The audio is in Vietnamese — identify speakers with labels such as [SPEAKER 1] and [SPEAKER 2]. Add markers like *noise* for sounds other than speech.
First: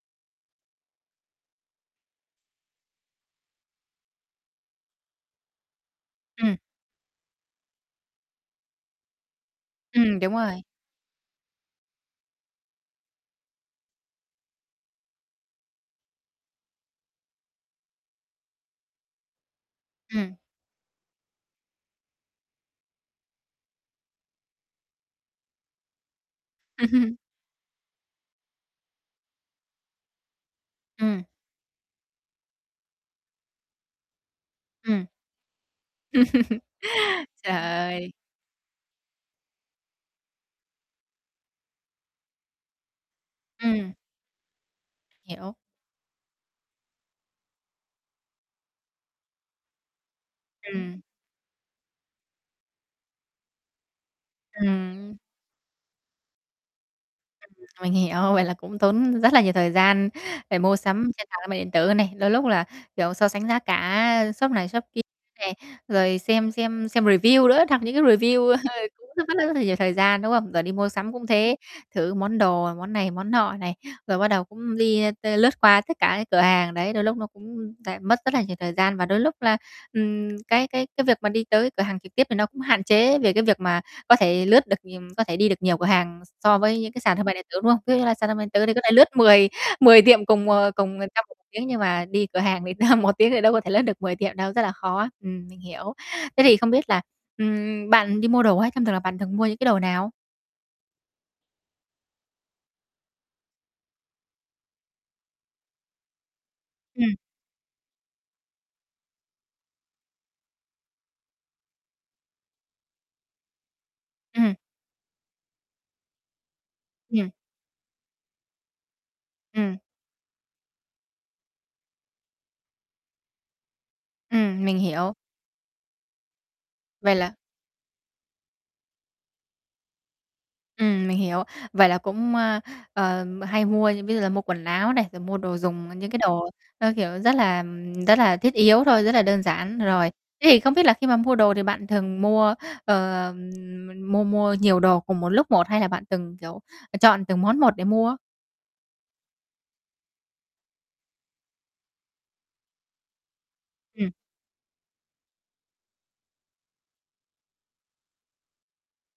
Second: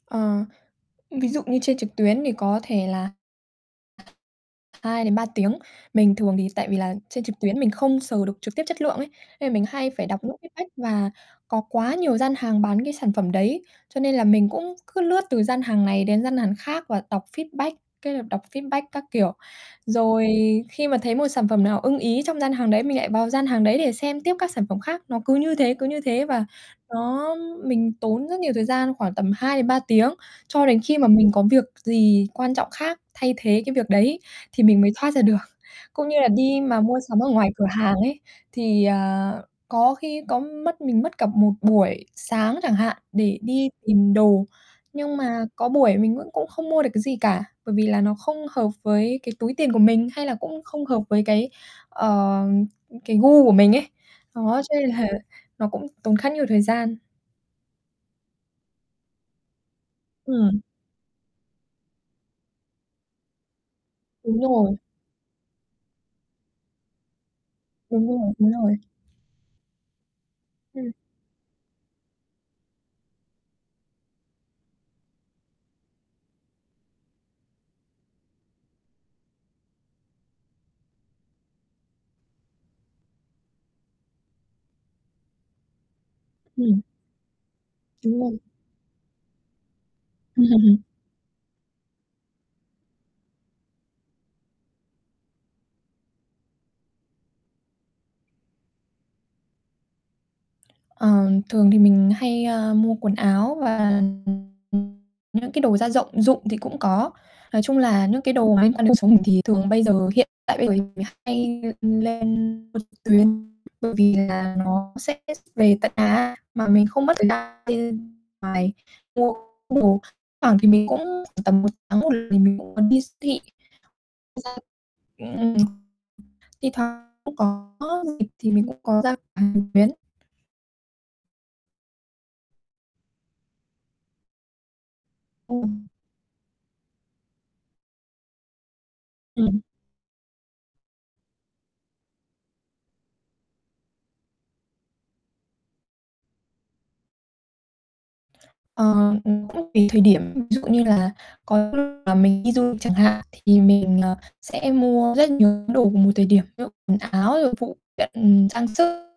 [SPEAKER 1] Ờ, ví dụ như trên trực tuyến thì có thể là 2-3 tiếng. Mình thường thì
[SPEAKER 2] Ừm.
[SPEAKER 1] tại vì là trên trực tuyến mình không sờ được trực tiếp chất lượng ấy, nên là mình hay phải
[SPEAKER 2] Ừm,
[SPEAKER 1] đọc
[SPEAKER 2] đúng
[SPEAKER 1] những
[SPEAKER 2] rồi.
[SPEAKER 1] feedback và có quá nhiều gian hàng bán cái sản phẩm đấy, cho nên là mình cũng cứ lướt từ gian hàng này đến gian hàn khác và đọc feedback, cái là đọc feedback các kiểu. Rồi
[SPEAKER 2] Ừm.
[SPEAKER 1] khi mà thấy một sản phẩm nào ưng ý trong gian hàng đấy, mình lại vào gian hàng đấy để xem tiếp các sản phẩm khác. Nó cứ như thế, cứ như thế, và
[SPEAKER 2] *chuckles*
[SPEAKER 1] nó mình tốn rất nhiều thời gian, khoảng tầm 2-3 tiếng, cho đến khi mà
[SPEAKER 2] Ừm.
[SPEAKER 1] mình có việc gì quan trọng khác thay thế cái việc đấy thì mình mới
[SPEAKER 2] Ừm.
[SPEAKER 1] thoát ra được. Cũng như là đi
[SPEAKER 2] *chuckles*
[SPEAKER 1] mà mua sắm ở ngoài
[SPEAKER 2] Trời
[SPEAKER 1] cửa hàng
[SPEAKER 2] ơi!
[SPEAKER 1] ấy, thì, à, có khi có mất mình mất cả một buổi sáng chẳng hạn, để đi
[SPEAKER 2] Ừm.
[SPEAKER 1] tìm đồ, nhưng mà
[SPEAKER 2] Hiểu.
[SPEAKER 1] có buổi mình vẫn cũng không mua được cái gì cả, bởi vì là nó không hợp với cái túi tiền của mình, hay là cũng không
[SPEAKER 2] Ừm.
[SPEAKER 1] hợp với cái, ờ, cái gu của mình ấy, đó, cho nên là
[SPEAKER 2] Ừm.
[SPEAKER 1] nó cũng tốn khá nhiều thời gian.
[SPEAKER 2] Ừm. Mình hiểu, vậy là cũng tốn rất là nhiều thời gian để
[SPEAKER 1] Ừm.
[SPEAKER 2] mua sắm trên sàn thương mại điện tử này. Đôi lúc là, kiểu, so sánh giá cả
[SPEAKER 1] Đúng
[SPEAKER 2] shop này
[SPEAKER 1] rồi.
[SPEAKER 2] shop kia này, rồi xem xem xem review nữa, đọc những cái
[SPEAKER 1] Đúng rồi, đúng
[SPEAKER 2] review
[SPEAKER 1] rồi.
[SPEAKER 2] *chuckles* cũng rất rất rất rất là nhiều thời gian, đúng không? Rồi đi mua
[SPEAKER 1] Ừm.
[SPEAKER 2] sắm cũng thế, thử món đồ, món này món nọ này, rồi bắt đầu cũng đi, ơ, t lướt qua tất cả những cửa hàng, đấy, đôi lúc nó cũng lại mất rất là nhiều thời gian. Và đôi lúc là, ừm, cái cái cái việc mà đi tới cửa hàng trực tiếp thì nó cũng hạn chế về cái việc mà có thể lướt được, ừm có thể đi được nhiều cửa hàng s so với
[SPEAKER 1] Ừm.
[SPEAKER 2] những cái sàn thương mại điện tử, đúng không? Ví dụ như là
[SPEAKER 1] Đúng
[SPEAKER 2] sàn thương
[SPEAKER 1] rồi.
[SPEAKER 2] mại điện tử thì có thể lướt mười mười tiệm cùng, ờ,
[SPEAKER 1] *chuckles*
[SPEAKER 2] trong 1 tiếng, nhưng mà đi cửa hàng thì *chuckles* 1 tiếng thì đâu có thể lướt được 10 tiệm đâu, rất là khó, ừm, mình hiểu. Thế thì không biết là, ừm, bạn đi mua đồ á thông thường là bạn thường mua những cái đồ nào?
[SPEAKER 1] Ờ, thường thì mình hay, ơ, mua quần áo và những cái đồ gia dọng dụng thì cũng có.
[SPEAKER 2] Ừm.
[SPEAKER 1] Nói chung là những cái đồ mà liên quan đến cuộc sống mình thì thường bây giờ, hiện tại bây giờ thì mình hay lên mua trực tuyến, bởi vì
[SPEAKER 2] Ừm.
[SPEAKER 1] là nó sẽ ship về tận nhà mà mình không mất thời
[SPEAKER 2] Ừm.
[SPEAKER 1] gian bên ngoài mua
[SPEAKER 2] Ừm.
[SPEAKER 1] đồ. Thoảng thì mình cũng khoảng tầm 1 tháng mình cũng muốn đi s thị
[SPEAKER 2] Ừm, mình hiểu.
[SPEAKER 1] *unintelligible* thi thoảng
[SPEAKER 2] Vậy là
[SPEAKER 1] cũng có việc thì mình cũng có ra cửa hàng trực tuyến.
[SPEAKER 2] Ừm, mình hiểu. Vậy là cũng, ơ, ờ, hay mua, ví dụ là mua quần áo này, rồi mua đồ dùng,
[SPEAKER 1] *unintelligible*
[SPEAKER 2] ờ, những cái đồ, ơ, kiểu, rất là rất là thiết yếu thôi, rất là đơn
[SPEAKER 1] Ừm.
[SPEAKER 2] giản, rồi. Thế thì không biết là khi mà mua đồ thì bạn thường mua, ờ, mua mua nhiều đồ cùng một lúc một, hay là bạn từng, kiểu, ờ, chọn từng món một để mua?
[SPEAKER 1] Ờ, cũng tùy thời điểm. Ví dụ như là có lúc là mình đi du lịch chẳng hạn, thì mình,
[SPEAKER 2] Ừm.
[SPEAKER 1] ờ, sẽ mua rất nhiều những đồ vào một thời điểm, ví dụ quần áo rồi phụ kiện, trang sức.